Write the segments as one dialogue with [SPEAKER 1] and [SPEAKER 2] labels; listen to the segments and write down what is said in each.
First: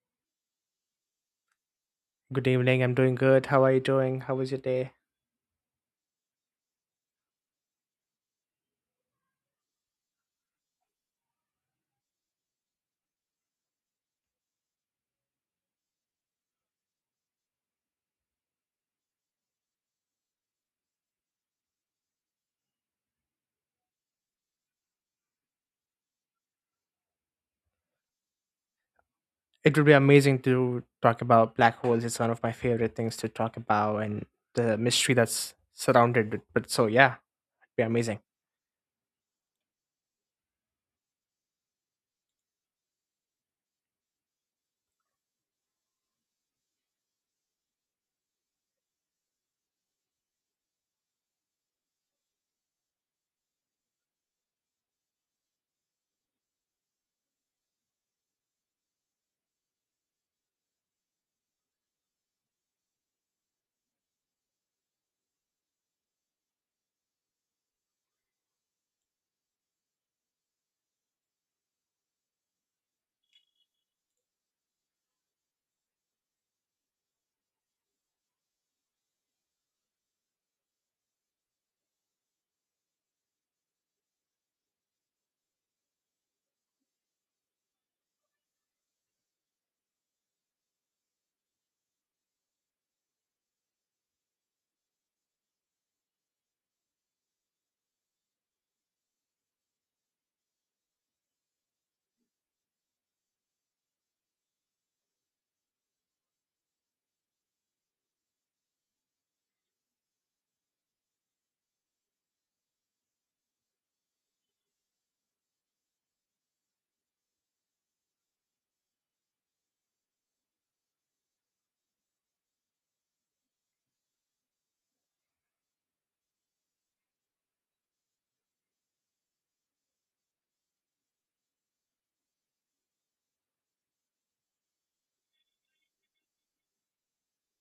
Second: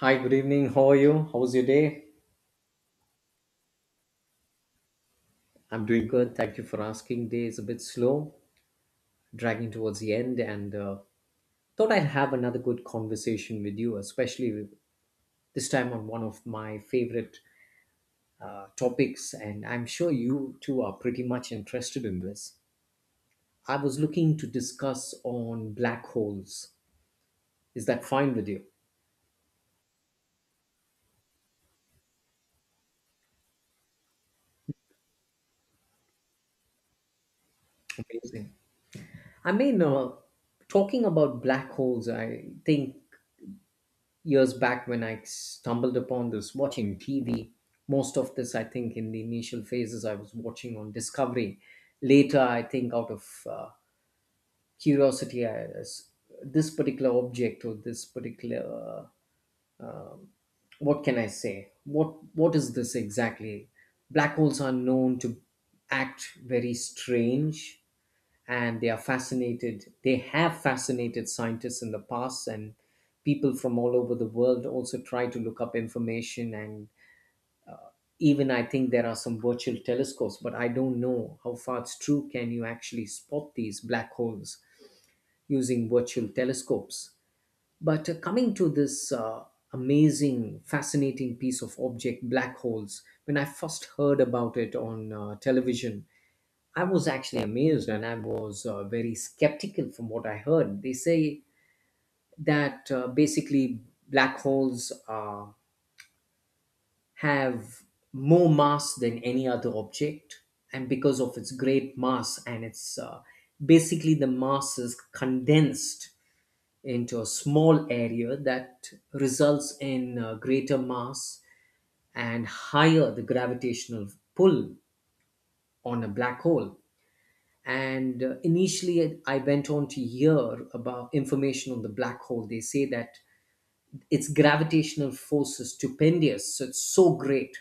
[SPEAKER 1] Hi, good evening. How are you? How's your day?
[SPEAKER 2] Good evening. I'm doing good. How are you doing? How was your day?
[SPEAKER 1] I'm doing good. Thank you for asking. Day is a bit slow, dragging towards the end, and thought I'd have another good conversation with you, this time on one of my favorite topics. And I'm sure you two are pretty much interested in this. I was looking to discuss on black holes. Is that fine with you?
[SPEAKER 2] It would be amazing to talk about black holes. It's one of my favorite things to talk about and the mystery that's surrounded it. But so, yeah, it'd be amazing.
[SPEAKER 1] Amazing. I mean, uh, Talking about black holes, I think years back when I stumbled upon this watching TV. Most of this, I think, in the initial phases, I was watching on Discovery. Later, I think, out of uh, curiosity, this particular object or this particular, uh, um, what can I say? What is this exactly? Black holes are known to act very strange, and they have fascinated scientists in the past, and people from all over the world also try to look up information. And even I think there are some virtual telescopes, but I don't know how far it's true. Can you actually spot these black holes using virtual telescopes? But coming to this amazing, fascinating piece of object, black holes, when I first heard about it on television, I was actually amazed, and I was very skeptical from what I heard. They say that basically black holes have more mass than any other object, and because of its great mass, and it's basically the mass is condensed into a small area, that results in greater mass and higher the gravitational pull on a black hole. And initially I went on to hear about information on the black hole. They say that its gravitational force is stupendous, so it's so great.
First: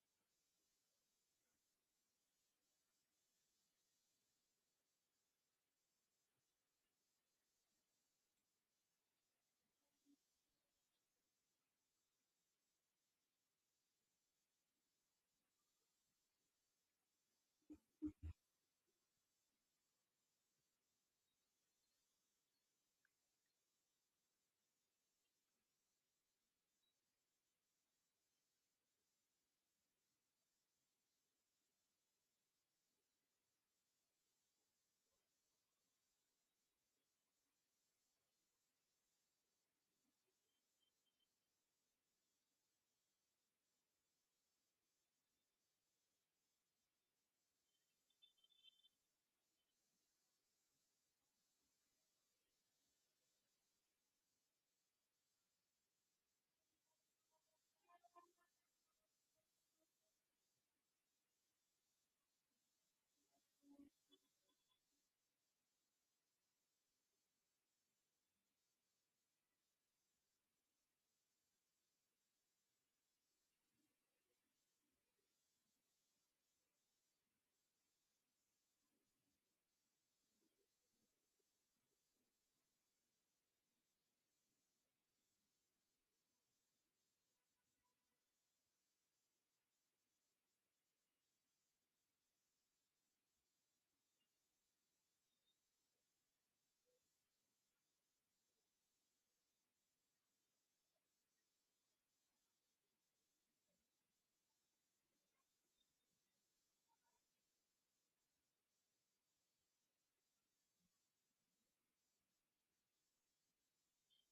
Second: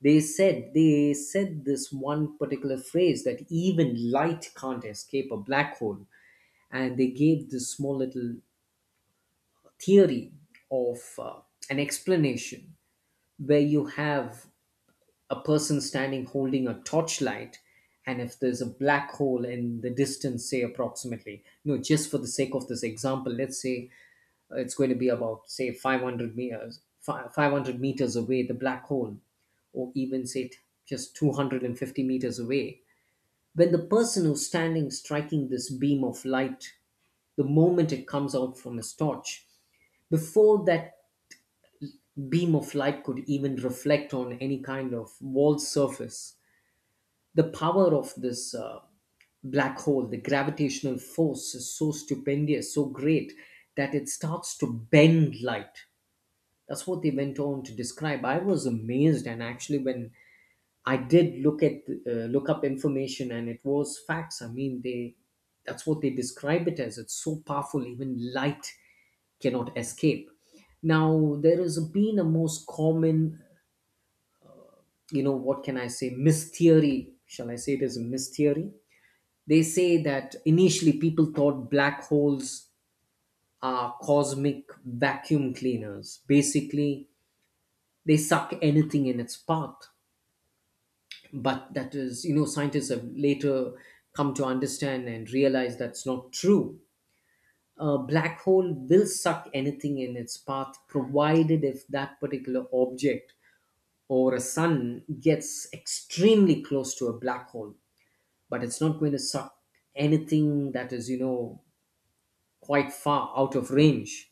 [SPEAKER 1] They said this one particular phrase, that even light can't escape a black hole. And they gave this small little theory of an explanation, where you have a person standing holding a torchlight, and if there's a black hole in the distance, say approximately, no, just for the sake of this example, let's say it's going to be about, say, 500 meters 500 meters away the black hole, or even just 250 meters away. When the person who's standing striking this beam of light, the moment it comes out from his torch, before that beam of light could even reflect on any kind of wall surface, the power of this black hole, the gravitational force, is so stupendous, so great, that it starts to bend light. That's what they went on to describe. I was amazed, and actually, when I did look up information, and it was facts. I mean, they, that's what they describe it as. It's so powerful, even light cannot escape. Now, there has been a most common, you know, what can I say, mystery. Shall I say it as a mystery? They say that initially people thought black holes are cosmic vacuum cleaners. Basically, they suck anything in its path. But that is, you know, scientists have later come to understand and realize that's not true. A black hole will suck anything in its path, provided if that particular object or a sun gets extremely close to a black hole. But it's not going to suck anything that is, you know, quite far out of range.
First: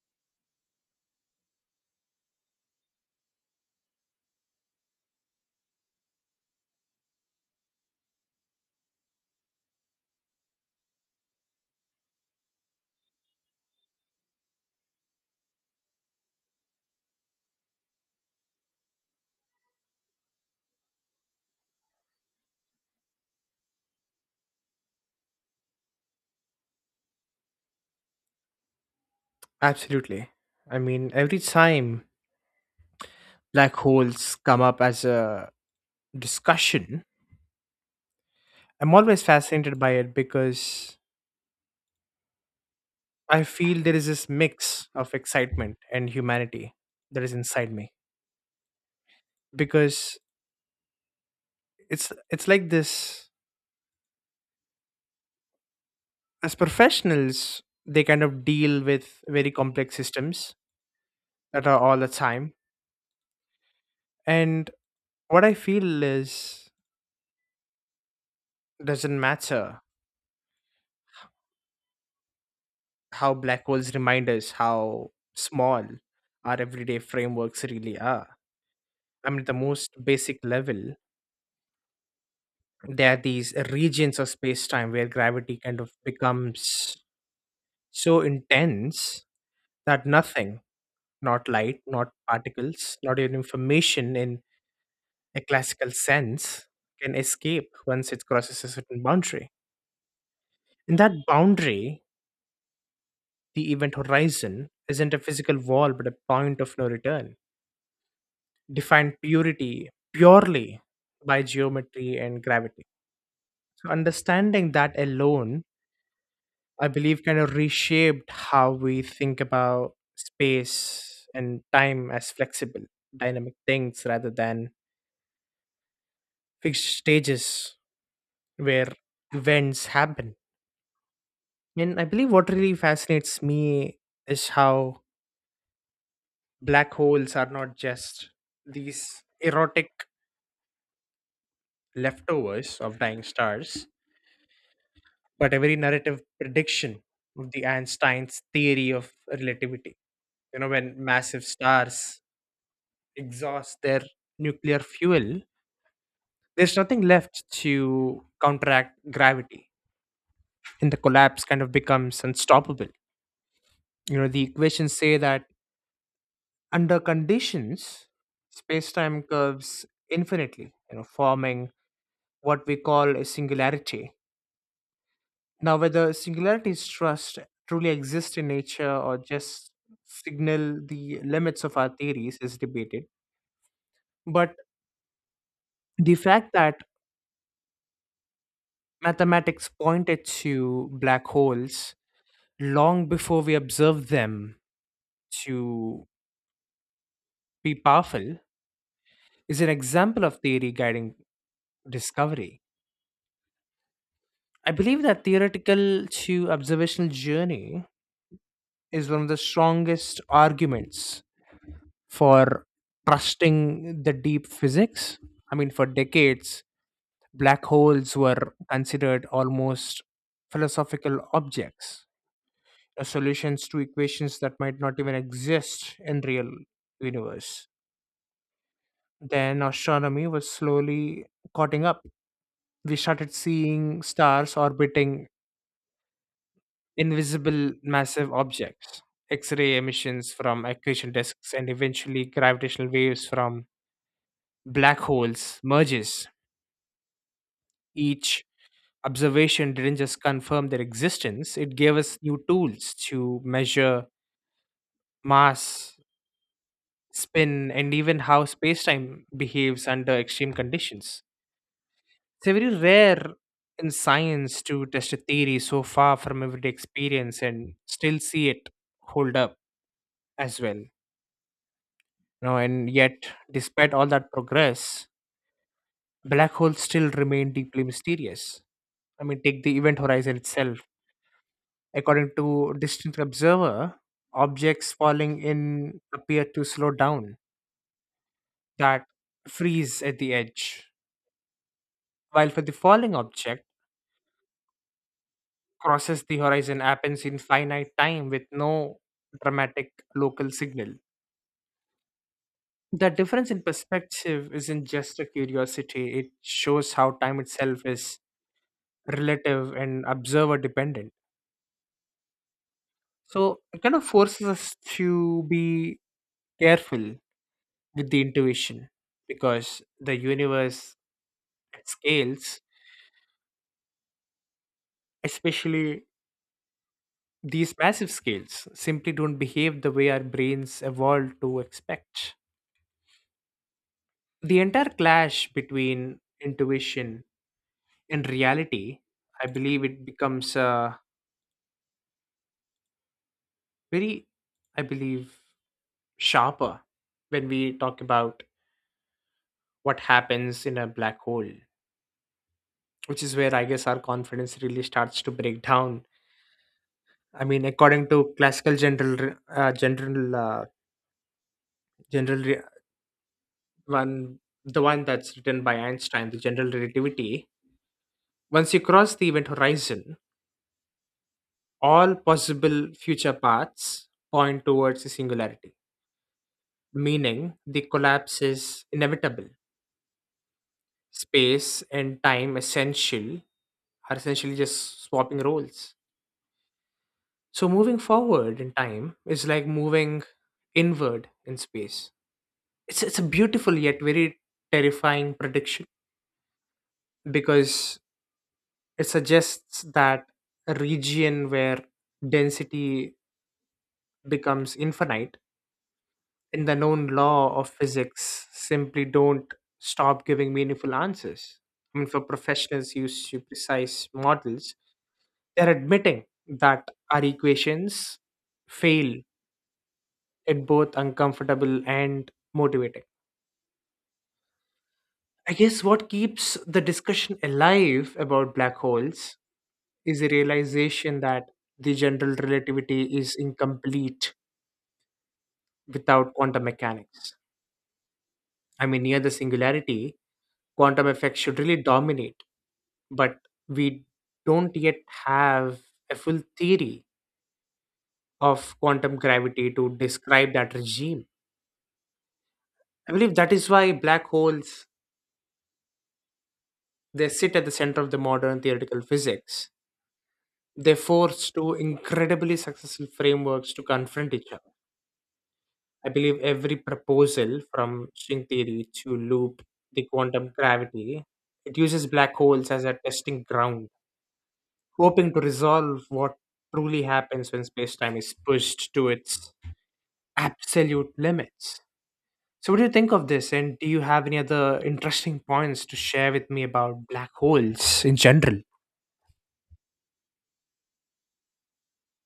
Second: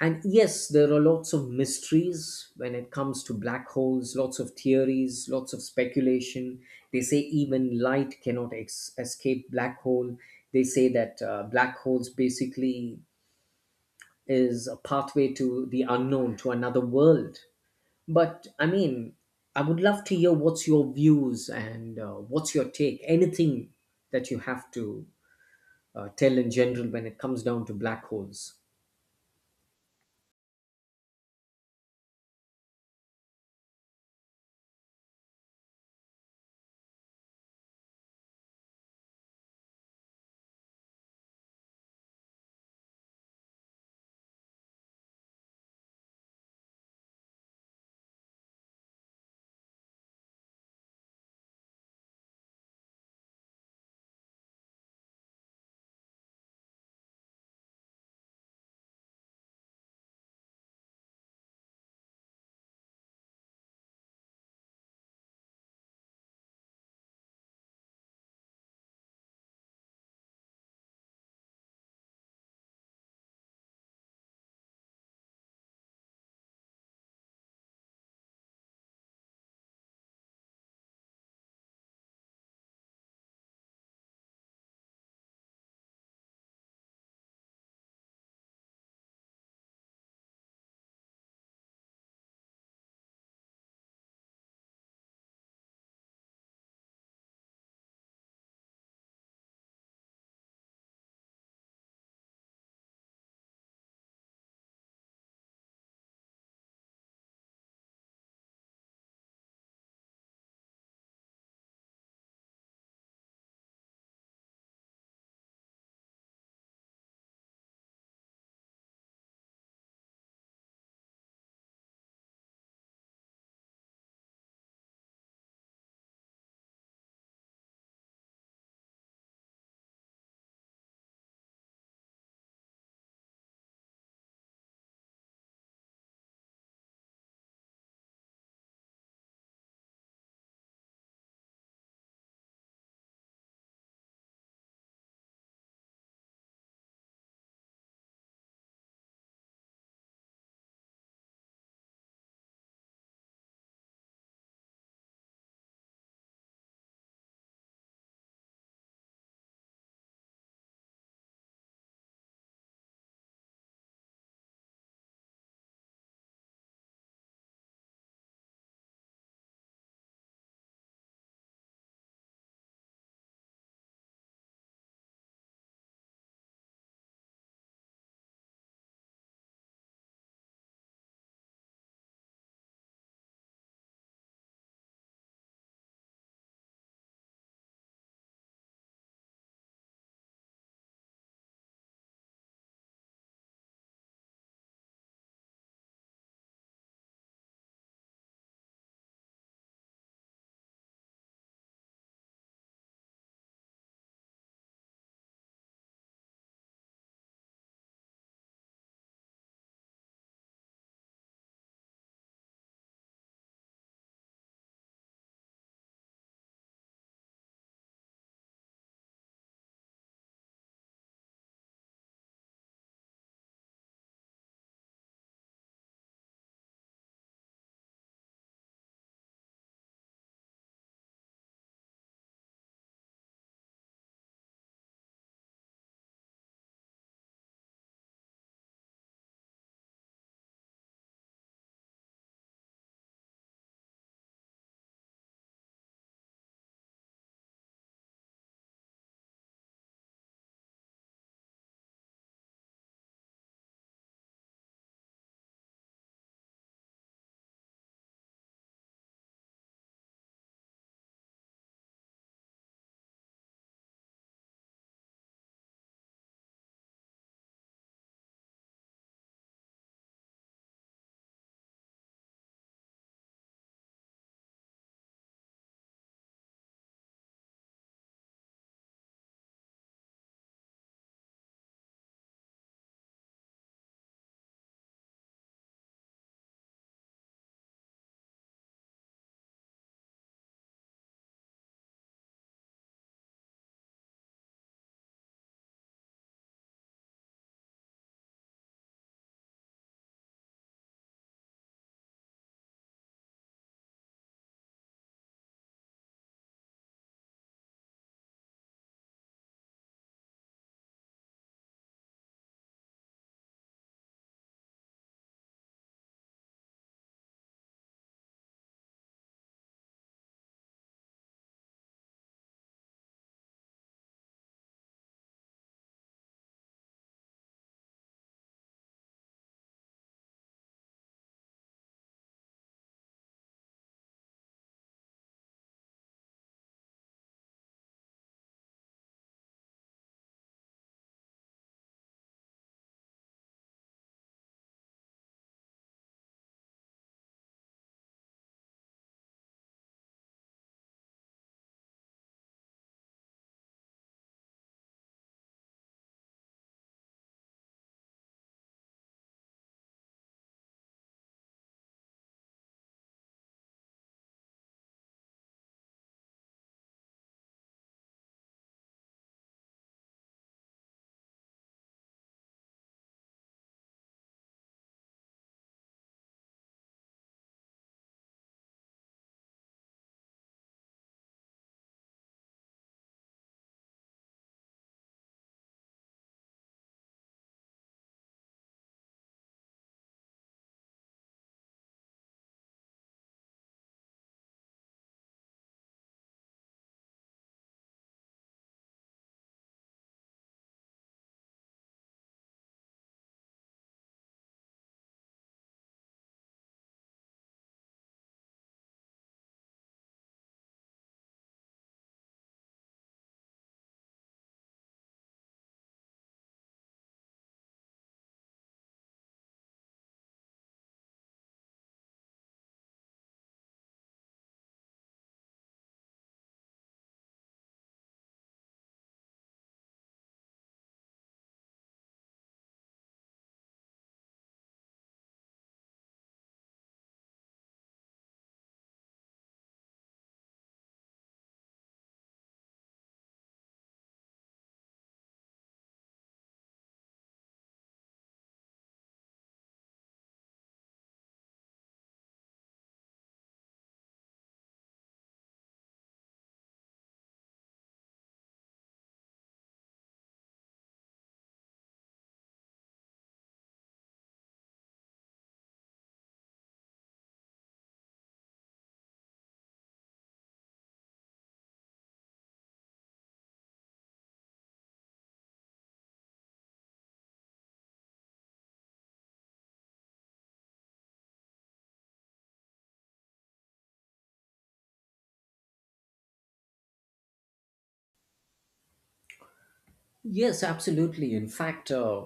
[SPEAKER 1] And yes, there are lots of mysteries when it comes to black holes, lots of theories, lots of speculation. They say even light cannot escape black hole. They say that black holes basically is a pathway to the unknown, to another world. But I mean, I would love to hear what's your views, and what's your take, anything that you have to tell in general when it comes down to black holes.
[SPEAKER 2] Absolutely. I mean, every time black holes come up as a discussion, I'm always fascinated by it because I feel there is this mix of excitement and humanity that is inside me because it's like this, as professionals they kind of deal with very complex systems that are all the time. And what I feel is, doesn't matter how black holes remind us how small our everyday frameworks really are. I mean, at the most basic level, there are these regions of space time where gravity kind of becomes so intense that nothing, not light, not particles, not even information in a classical sense, can escape once it crosses a certain boundary. In that boundary, the event horizon isn't a physical wall but a point of no return, defined purity purely by geometry and gravity. So, understanding that alone, I believe, kind of reshaped how we think about space and time as flexible, dynamic things rather than fixed stages where events happen. And I believe what really fascinates me is how black holes are not just these erotic leftovers of dying stars, but a very narrative prediction of the Einstein's theory of relativity. You know, when massive stars exhaust their nuclear fuel, there's nothing left to counteract gravity, and the collapse kind of becomes unstoppable. You know, the equations say that under conditions, space-time curves infinitely, you know, forming what we call a singularity. Now, whether singularities trust truly exist in nature or just signal the limits of our theories is debated. But the fact that mathematics pointed to black holes long before we observed them to be powerful is an example of theory guiding discovery. I believe that theoretical to observational journey is one of the strongest arguments for trusting the deep physics. I mean, for decades, black holes were considered almost philosophical objects, solutions to equations that might not even exist in real universe. Then astronomy was slowly caught up. We started seeing stars orbiting invisible massive objects, X ray emissions from accretion disks, and eventually gravitational waves from black holes merges. Each observation didn't just confirm their existence, it gave us new tools to measure mass, spin, and even how space time behaves under extreme conditions. It's very rare in science to test a theory so far from everyday experience and still see it hold up as well. You know, and yet despite all that progress, black holes still remain deeply mysterious. I mean, take the event horizon itself. According to distant observer, objects falling in appear to slow down, that freeze at the edge, while for the falling object, crosses the horizon happens in finite time with no dramatic local signal. The difference in perspective isn't just a curiosity, it shows how time itself is relative and observer dependent. So it kind of forces us to be careful with the intuition, because the universe at scales, especially these massive scales, simply don't behave the way our brains evolved to expect. The entire clash between intuition and reality, I believe it becomes very, I believe, sharper when we talk about what happens in a black hole, which is where I guess our confidence really starts to break down. I mean, according to classical general, re- general, general re- one, the one that's written by Einstein, the general relativity. Once you cross the event horizon, all possible future paths point towards the singularity, meaning the collapse is inevitable. Space and time essential are essentially just swapping roles. So moving forward in time is like moving inward in space. It's a beautiful yet very terrifying prediction, because it suggests that a region where density becomes infinite and the known law of physics simply don't stop giving meaningful answers. I mean, for professionals used to precise models, they're admitting that our equations fail at both uncomfortable and motivating. I guess what keeps the discussion alive about black holes is a realization that the general relativity is incomplete without quantum mechanics. I mean, near the singularity, quantum effects should really dominate, but we don't yet have a full theory of quantum gravity to describe that regime. I believe that is why black holes, they sit at the center of the modern theoretical physics. They force two incredibly successful frameworks to confront each other. I believe every proposal from string theory to loop the quantum gravity, it uses black holes as a testing ground, hoping to resolve what truly happens when space-time is pushed to its absolute limits. So what do you think of this? And do you have any other interesting points to share with me about black holes in general?
[SPEAKER 1] Yes, absolutely. In fact,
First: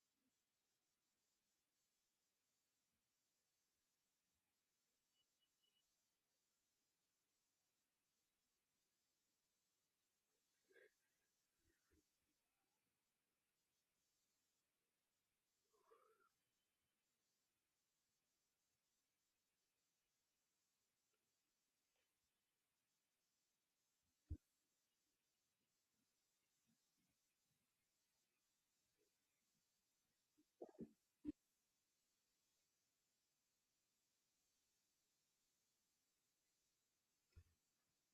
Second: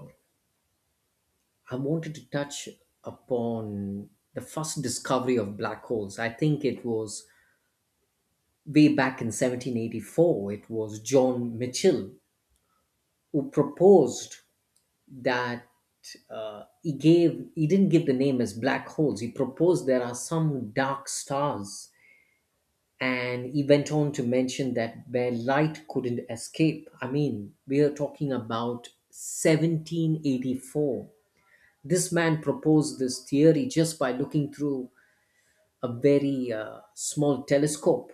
[SPEAKER 1] I wanted to touch upon the first discovery of black holes. I think it was way back in 1784. It was John Mitchell who proposed that, he didn't give the name as black holes. He proposed there are some dark stars, and he went on to mention that where light couldn't escape. I mean, we are talking about 1784. This man proposed this theory just by looking through a very small telescope.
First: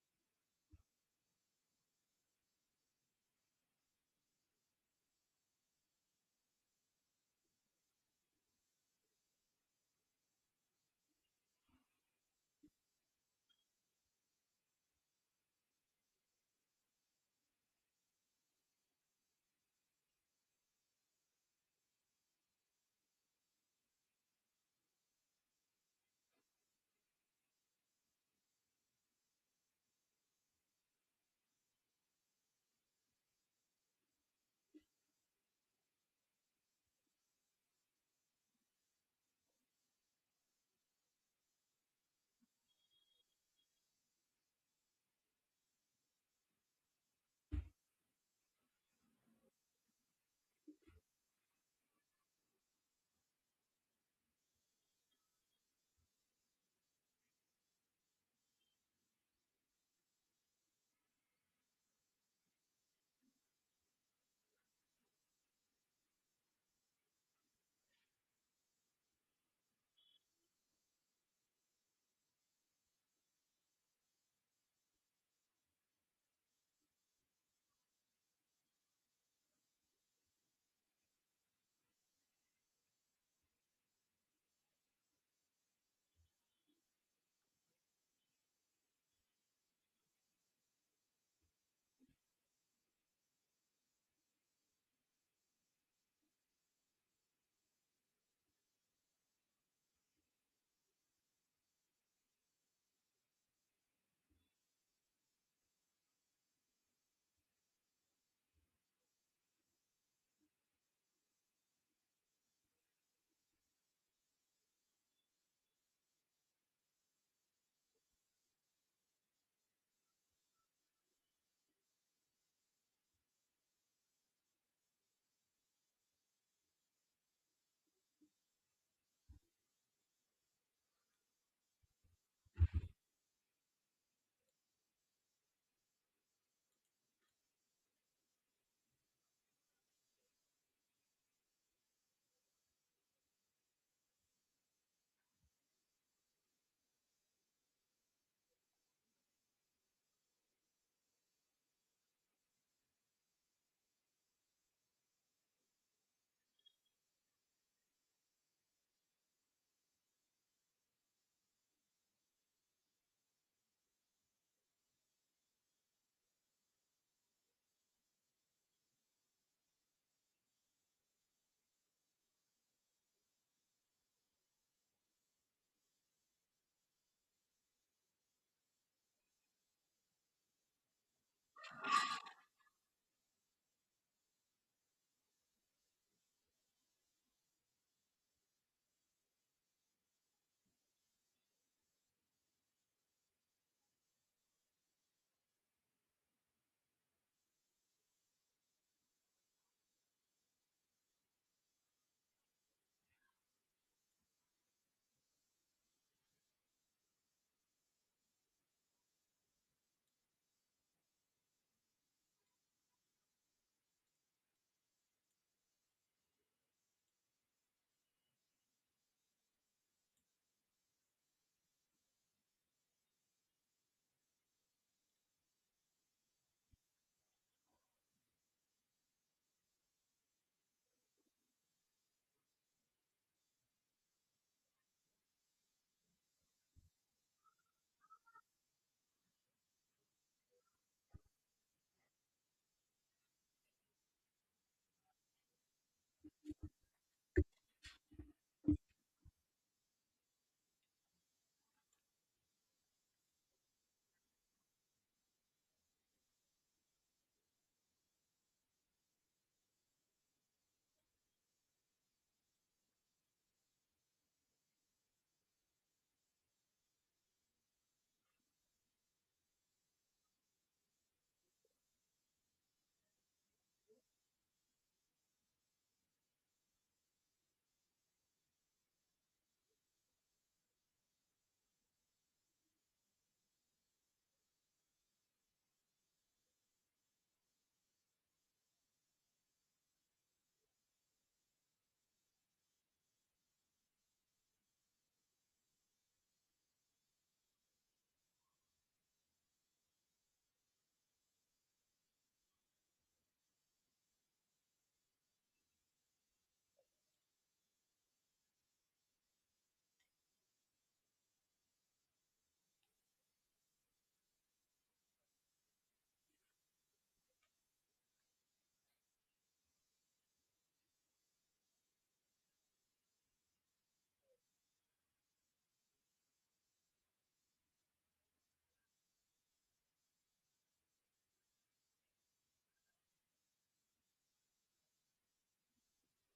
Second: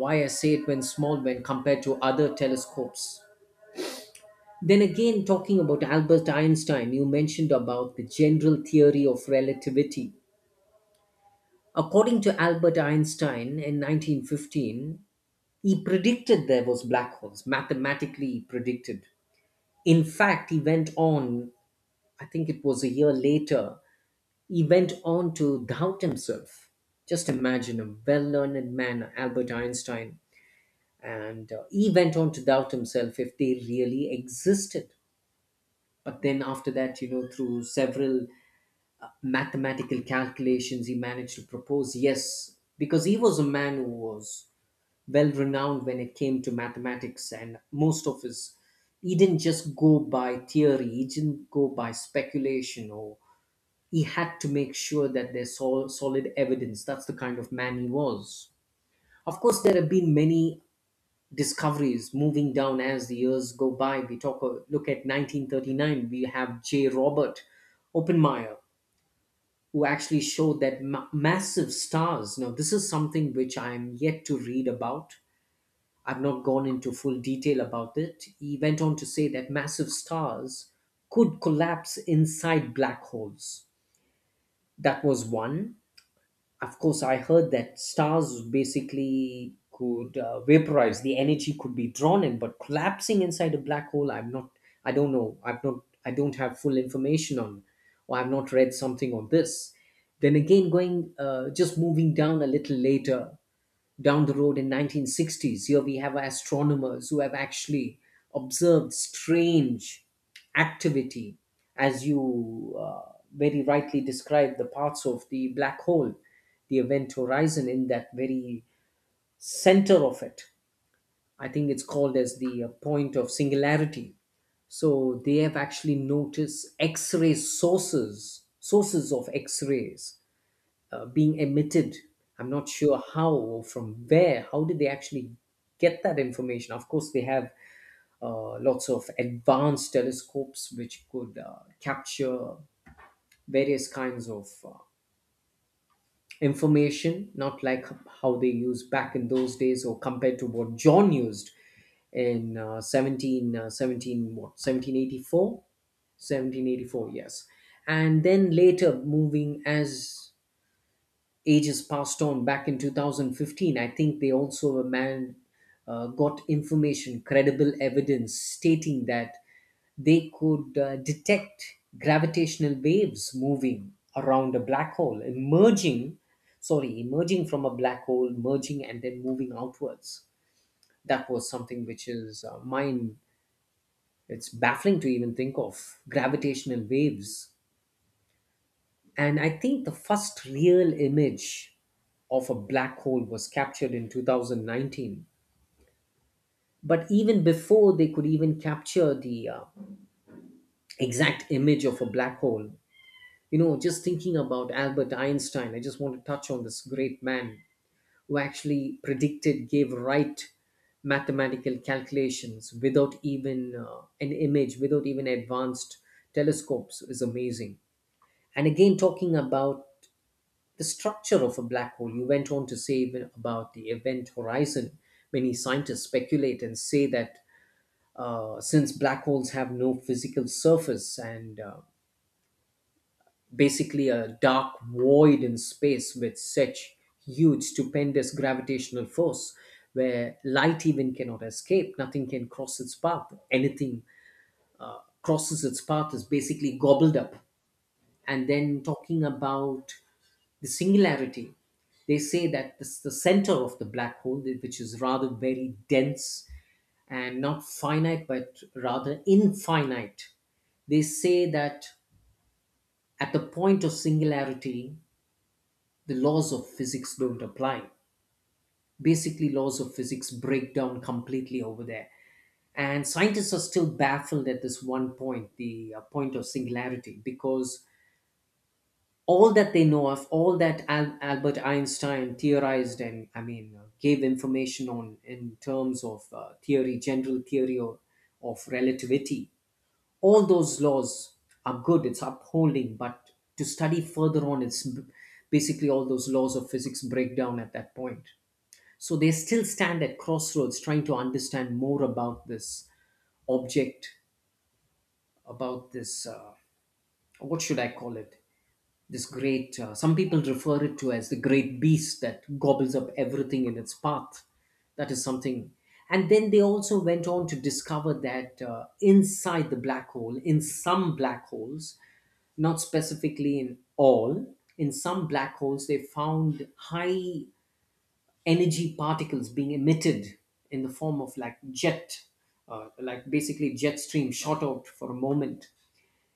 [SPEAKER 1] Why I say it when small, when compared to other telescopes. Then again, talking about Albert Einstein, you mentioned about the general theory of relativity. According to Albert Einstein, in 1915 he predicted there was black holes. Mathematically he predicted. In fact, he went on, I think it was a year later, he went on to doubt himself. Just imagine a well learned man, Albert Einstein, and he went on to doubt himself if they really existed. But then, after that, you know, through several mathematical calculations, he managed to propose yes, because he was a man who was well renowned when it came to mathematics, and most of his, he didn't just go by theory, he didn't go by speculation, or he had to make sure that there's solid evidence. That's the kind of man he was. Of course, there have been many discoveries moving down as the years go by. We talk look at 1939. We have J. Robert Oppenheimer, who actually showed that massive stars. Now, this is something which I am yet to read about. I've not gone into full detail about it. He went on to say that massive stars could collapse inside black holes. That was one. Of course, I heard that stars basically could vaporize. The energy could be drawn in, but collapsing inside a black hole, I'm not, I don't know. I've not. I don't have full information on, or I've not read something on this. Then again, going just moving down a little later down the road, in 1960s here we have astronomers who have actually observed strange activity. As you very rightly described, the parts of the black hole, the event horizon, in that very center of it, I think it's called as the point of singularity. So they have actually noticed x-ray sources sources of x-rays being emitted. I'm not sure how or from where. How did they actually get that information? Of course, they have lots of advanced telescopes which could capture various kinds of information, not like how they used back in those days, or compared to what John used in what, 1784? 1784, yes. And then later moving as ages passed on, back in 2015, I think they also a man got information, credible evidence, stating that they could detect gravitational waves moving around a black hole emerging from a black hole merging and then moving outwards. That was something which is mind it's baffling to even think of gravitational waves. And I think the first real image of a black hole was captured in 2019. But even before they could even capture the exact image of a black hole, you know, just thinking about Albert Einstein, I just want to touch on this great man who actually predicted, gave right mathematical calculations without even an image, without even advanced telescopes, is amazing. And again, talking about the structure of a black hole, you went on to say even about the event horizon. Many scientists speculate and say that since black holes have no physical surface, and basically a dark void in space with such huge, stupendous gravitational force, where light even cannot escape, nothing can cross its path, anything crosses its path is basically gobbled up. And then talking about the singularity, they say that this, the center of the black hole, which is rather very dense, and not finite but rather infinite, they say that at the point of singularity the laws of physics don't apply. Basically laws of physics break down completely over there. And scientists are still baffled at this one point, the point of singularity, because all that they know of, all that Albert Einstein theorized and, gave information on in terms of general theory of relativity, all those laws are good, it's upholding, but to study further on, basically all those laws of physics break down at that point. So they still stand at crossroads trying to understand more about this object, about this, what should I call it? This great some people refer it to as the great beast that gobbles up everything in its path. That is something. And then they also went on to discover that inside the black hole, in some black holes, not specifically in all, in some black holes they found high energy particles being emitted in the form of like jet, like basically jet stream shot out for a moment.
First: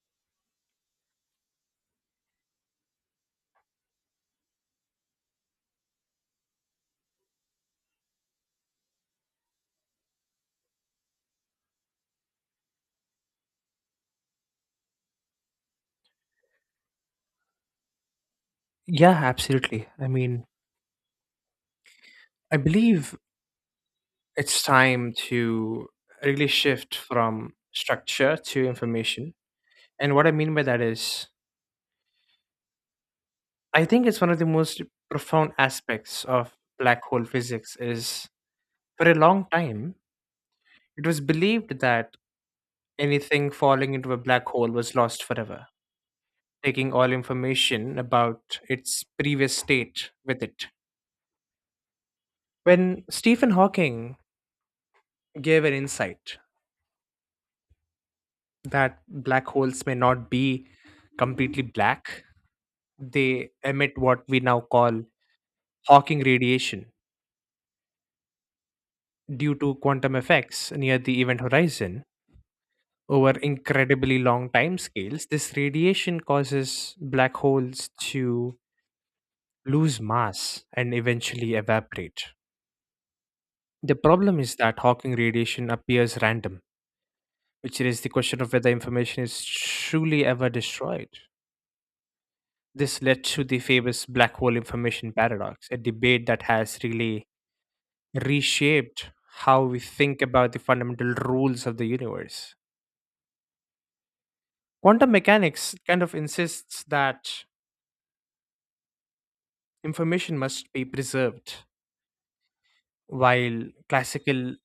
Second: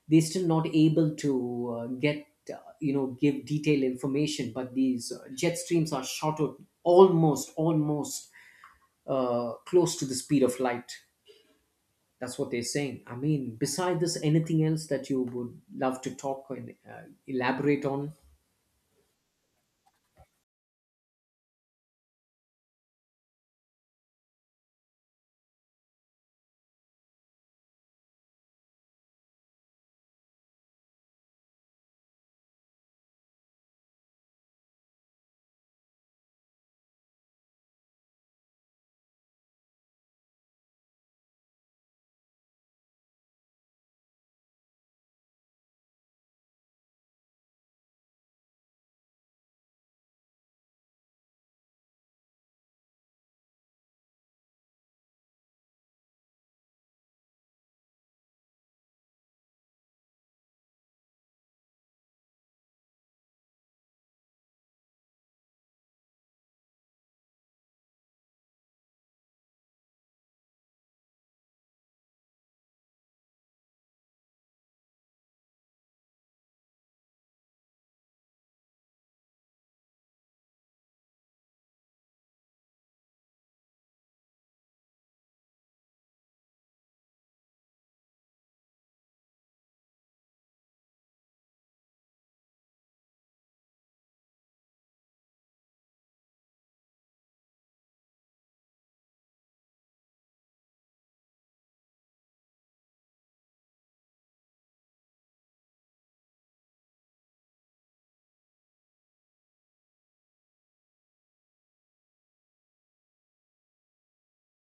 [SPEAKER 1] They're still not able to get give detailed information, but these jet streams are shot out almost close to the speed of light. That's what they're saying. I mean, beside this, anything else that you would love to talk and elaborate on?
[SPEAKER 2] Yeah, absolutely. I mean, I believe it's time to really shift from structure to information. And what I mean by that is, I think it's one of the most profound aspects of black hole physics is, for a long time, it was believed that anything falling into a black hole was lost forever, taking all information about its previous state with it. When Stephen Hawking gave an insight that black holes may not be completely black, they emit what we now call Hawking radiation due to quantum effects near the event horizon. Over incredibly long time scales, this radiation causes black holes to lose mass and eventually evaporate. The problem is that Hawking radiation appears random, which raises the question of whether information is truly ever destroyed. This led to the famous black hole information paradox, a debate that has really reshaped how we think about the fundamental rules of the universe. Quantum mechanics kind of insists that information must be preserved while classical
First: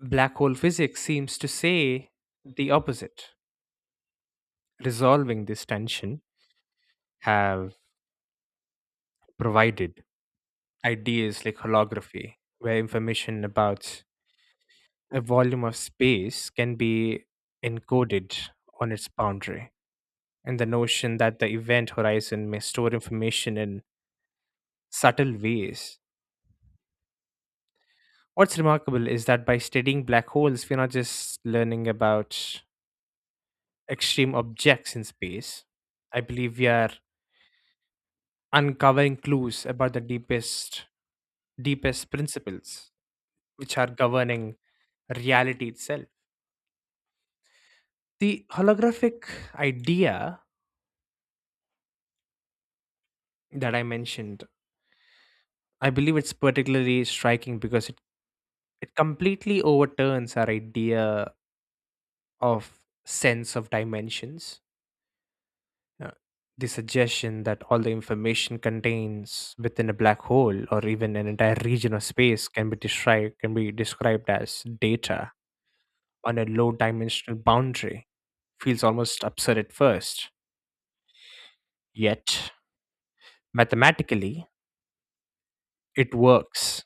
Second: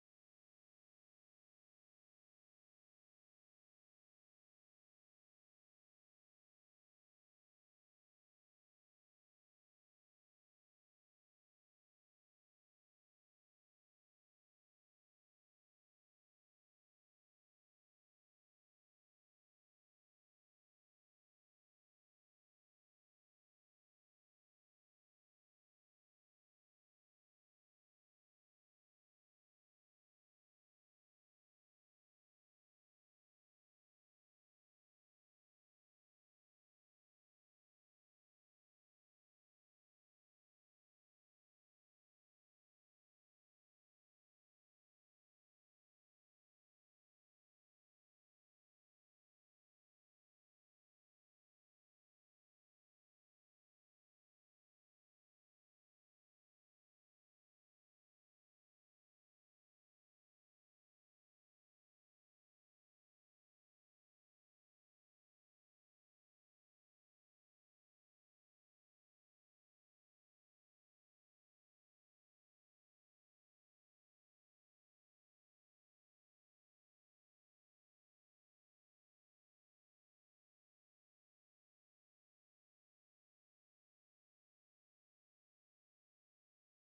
[SPEAKER 2] black hole physics seems to say the opposite. Resolving this tension have provided ideas like holography, where information about a volume of space can be encoded on its boundary, and the notion that the event horizon may store information in subtle ways. What's remarkable is that by studying black holes, we're not just learning about extreme objects in space. I believe we are uncovering clues about the deepest principles which are governing reality itself. The holographic idea that I mentioned, I believe it's particularly striking because it completely overturns our idea of sense of dimensions. Uh, the suggestion that all the information contains within a black hole or even an entire region of space can be described as data on a low dimensional boundary feels almost absurd at first, yet mathematically, it works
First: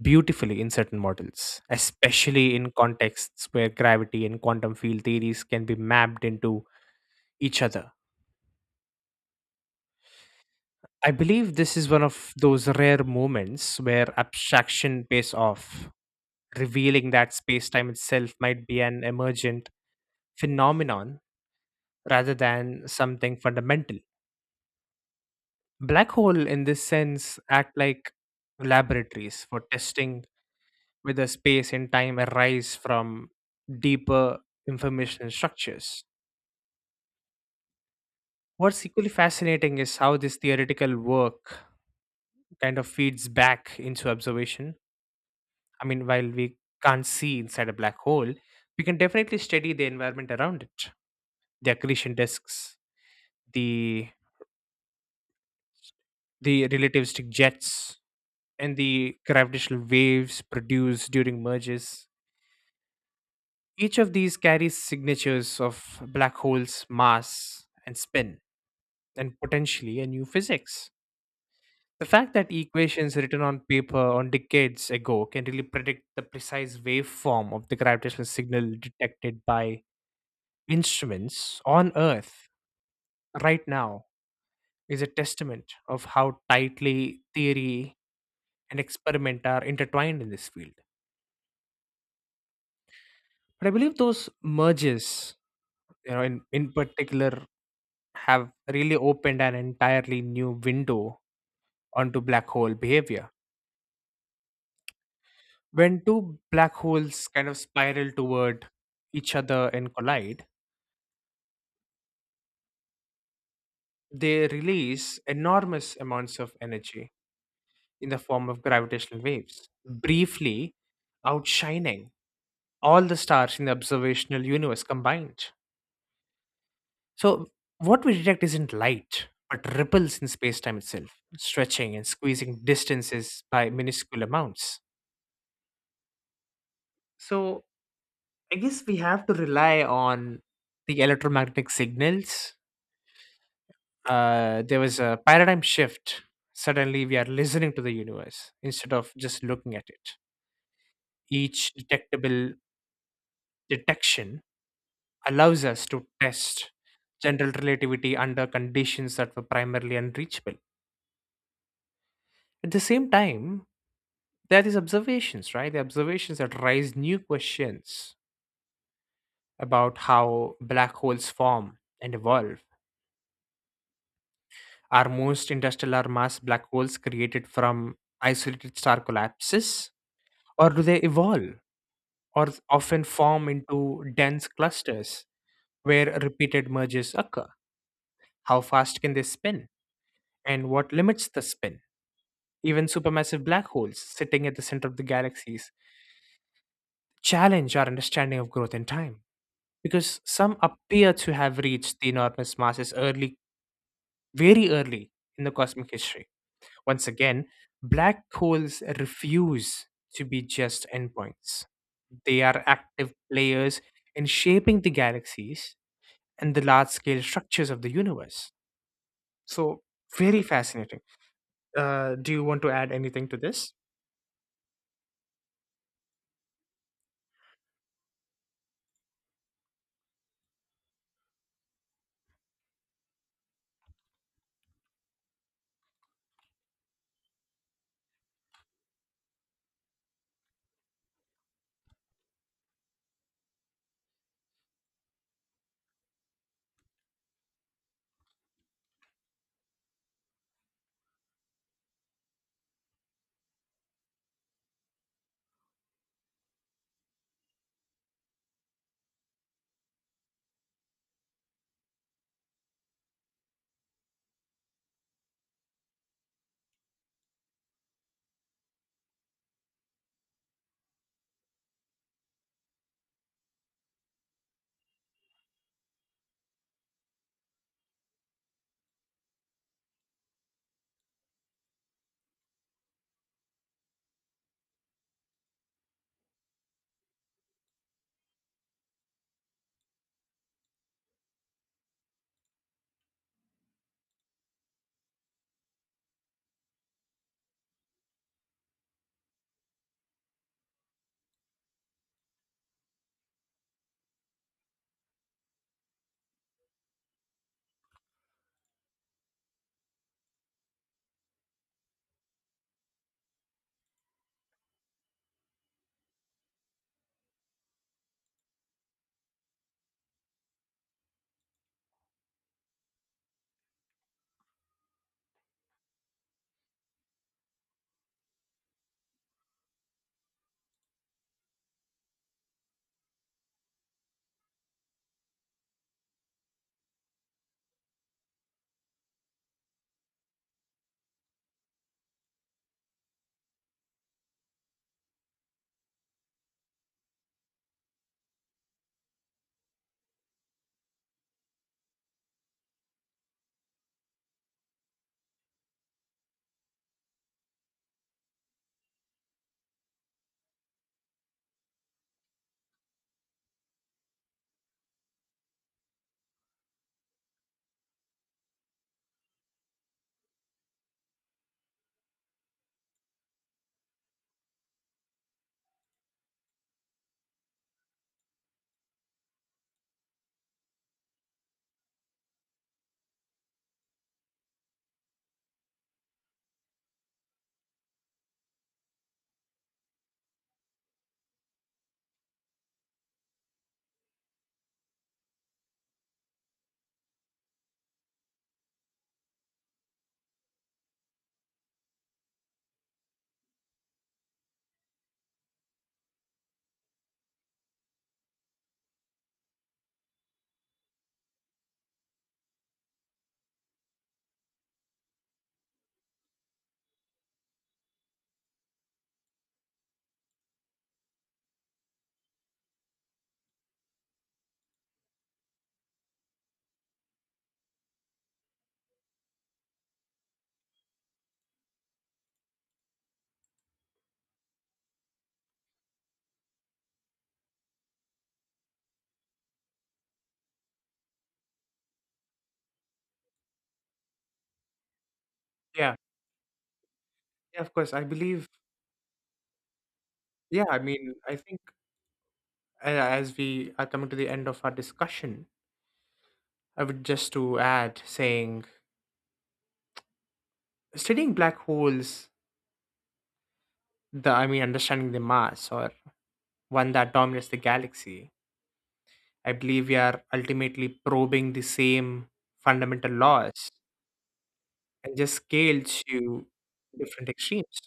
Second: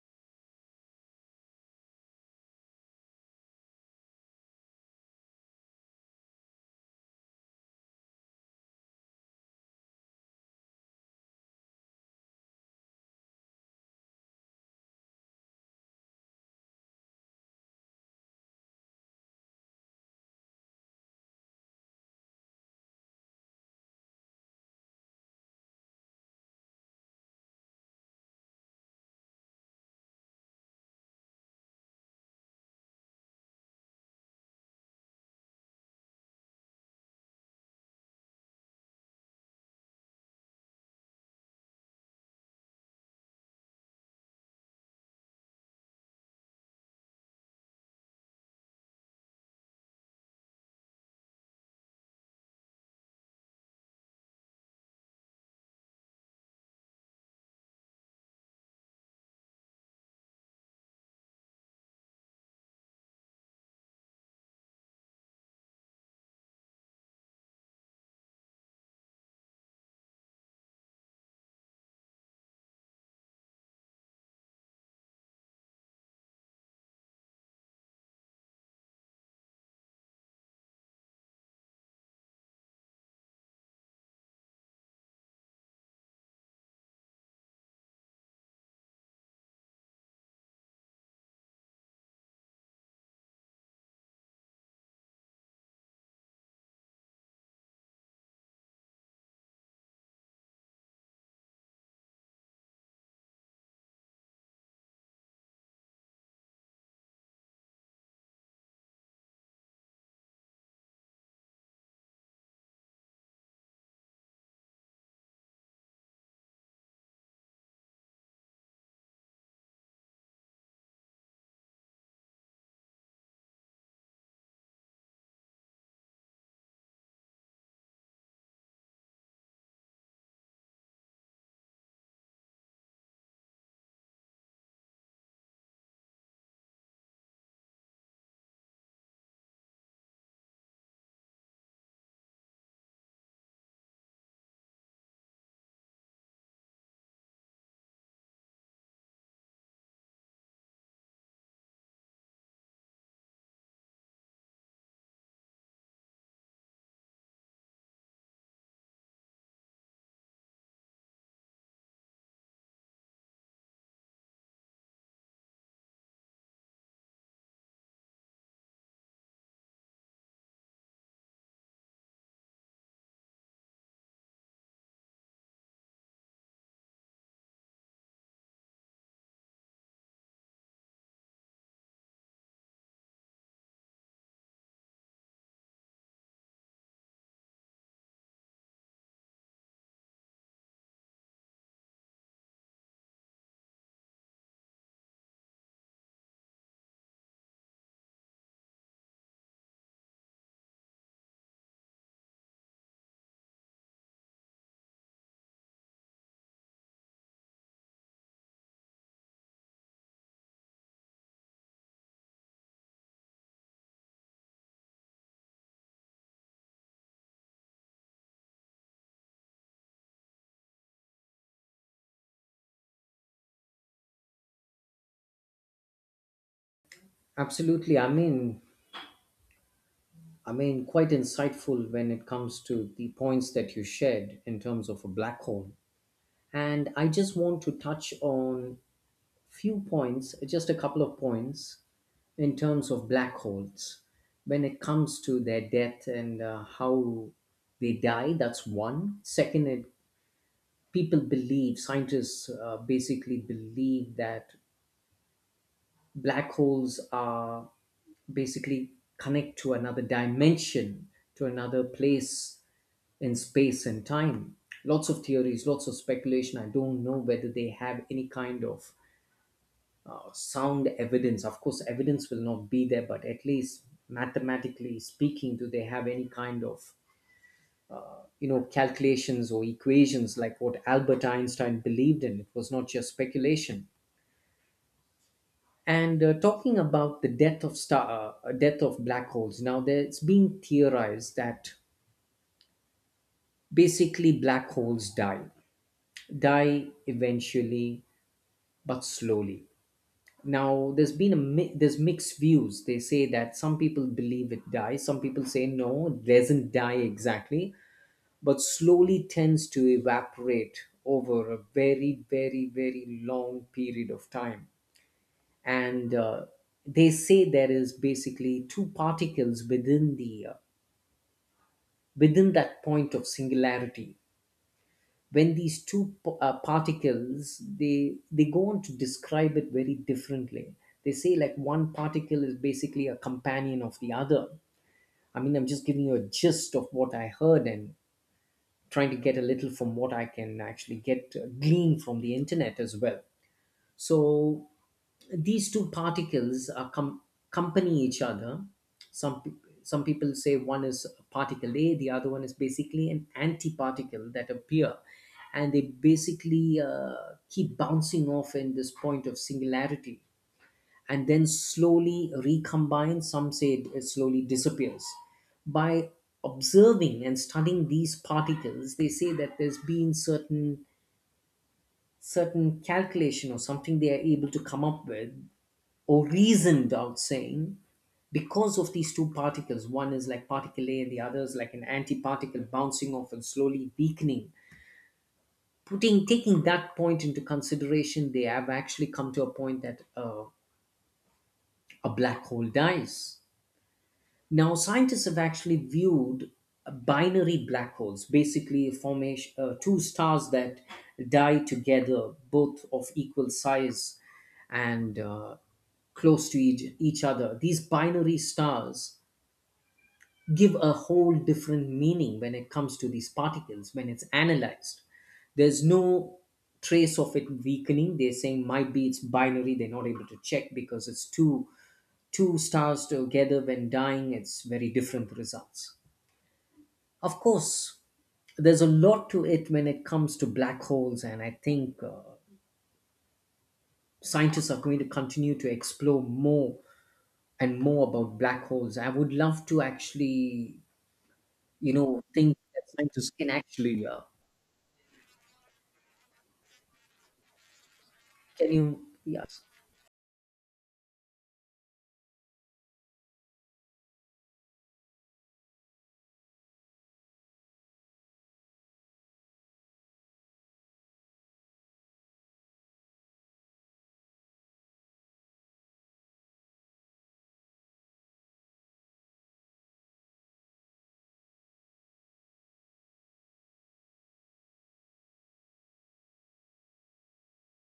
[SPEAKER 2] beautifully in certain models, especially in contexts where gravity and quantum field theories can be mapped into each other. I believe this is one of those rare moments where abstraction pays off, revealing that space time itself might be an emergent phenomenon rather than something fundamental. Black hole in this sense act like laboratories for testing where the space and time arise from deeper information structures. What's equally fascinating is how this theoretical work kind of feeds back into observation. I mean, while we can't see inside a black hole, we can definitely study the environment around it, the accretion disks, the the relativistic jets, and the gravitational waves produced during merges. Each of these carries signatures of black holes' mass and spin and potentially a new physics. The fact that equations written on paper on decades ago can really predict the precise waveform of the gravitational signal detected by instruments on Earth right now is a testament of how tightly theory and experiment are intertwined in this field. But I believe those merges, you know, in particular, have really opened an entirely new window onto black hole behavior. When two black holes kind of spiral toward each other and collide, they release enormous amounts of energy in the form of gravitational waves, briefly outshining all the stars in the observational universe combined. So, what we detect isn't light, but ripples in space time itself, stretching and squeezing distances by minuscule amounts. So, I guess we have to rely on the electromagnetic signals. There was a paradigm shift. Suddenly, we are listening to the universe instead of just looking at it. Each detectable detection allows us to test general relativity under conditions that were primarily unreachable. At the same time, there are these observations, right? The observations that raise new questions about how black holes form and evolve. Are most interstellar mass black holes created from isolated star collapses, or do they evolve? Or often form into dense clusters where repeated mergers occur. How fast can they spin? And what limits the spin? Even supermassive black holes sitting at the center of the galaxies challenge our understanding of growth in time because some appear to have reached the enormous masses early, very early in the cosmic history. Once again, black holes refuse to be just endpoints. They are active players in shaping the galaxies and the large scale structures of the universe. So, very fascinating. Do you want to add anything to this?
[SPEAKER 1] Absolutely. I mean, quite insightful when it comes to the points that you shared in terms of a black hole. And I just want to touch on few points, just a couple of points, in terms of black holes, when it comes to their death and how they die. That's one second. It, people believe, scientists basically believe that black holes are basically connect to another dimension, to another place in space and time. Lots of theories, lots of speculation. I don't know whether they have any kind of sound evidence. Of course, evidence will not be there, but at least mathematically speaking, do they have any kind of, you know, calculations or equations like what Albert Einstein believed in? It was not just speculation. And talking about the death of star, death of black holes. Now, there, it's being theorized that basically black holes die, die eventually, but slowly. Now there's been there's mixed views. They say that some people believe it dies, some people say no, it doesn't die exactly, but slowly tends to evaporate over a very, very, very long period of time. And they say there is basically two particles within the within that point of singularity. When these two particles, they go on to describe it very differently. They say like one particle is basically a companion of the other. I mean, I'm just giving you a gist of what I heard and trying to get a little from what I can actually get, glean from the internet as well. So these two particles are accompany each other. Some pe- some people say one is particle A, the other one is basically an antiparticle that appear, and they basically keep bouncing off in this point of singularity, and then slowly recombine. Some say it slowly disappears. By observing and studying these particles, they say that there's been certain calculation or something they are able to come up with or reasoned out saying because of these two particles, one is like particle A and the other is like an antiparticle bouncing off and slowly weakening. Putting Taking that point into consideration, they have actually come to a point that a black hole dies. Now, scientists have actually viewed binary black holes, basically formation, two stars that die together, both of equal size and close to each other. These binary stars give a whole different meaning when it comes to these particles when it's analyzed. There's no trace of it weakening. They're saying might be it's binary. They're not able to check because it's too, two stars together when dying, it's very different results. Of course, there's a lot to it when it comes to black holes, and I think scientists are going to continue to explore more and more about black holes. I would love to actually, you know, think that scientists can actually.
[SPEAKER 2] Yeah, yeah, of course. I believe,
[SPEAKER 1] Can you? Yes.
[SPEAKER 2] yeah, I mean, I think as we are coming to the end of our discussion, I would just to add saying, studying black holes, the I mean, understanding the mass or one that dominates the galaxy, I believe we are ultimately probing the same fundamental laws and just scaled to different extremes.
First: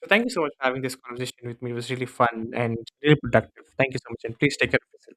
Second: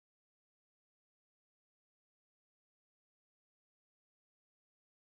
[SPEAKER 2] So thank you so much for having this conversation with me. It was really fun and really productive. Thank you so much, and please take care of yourself.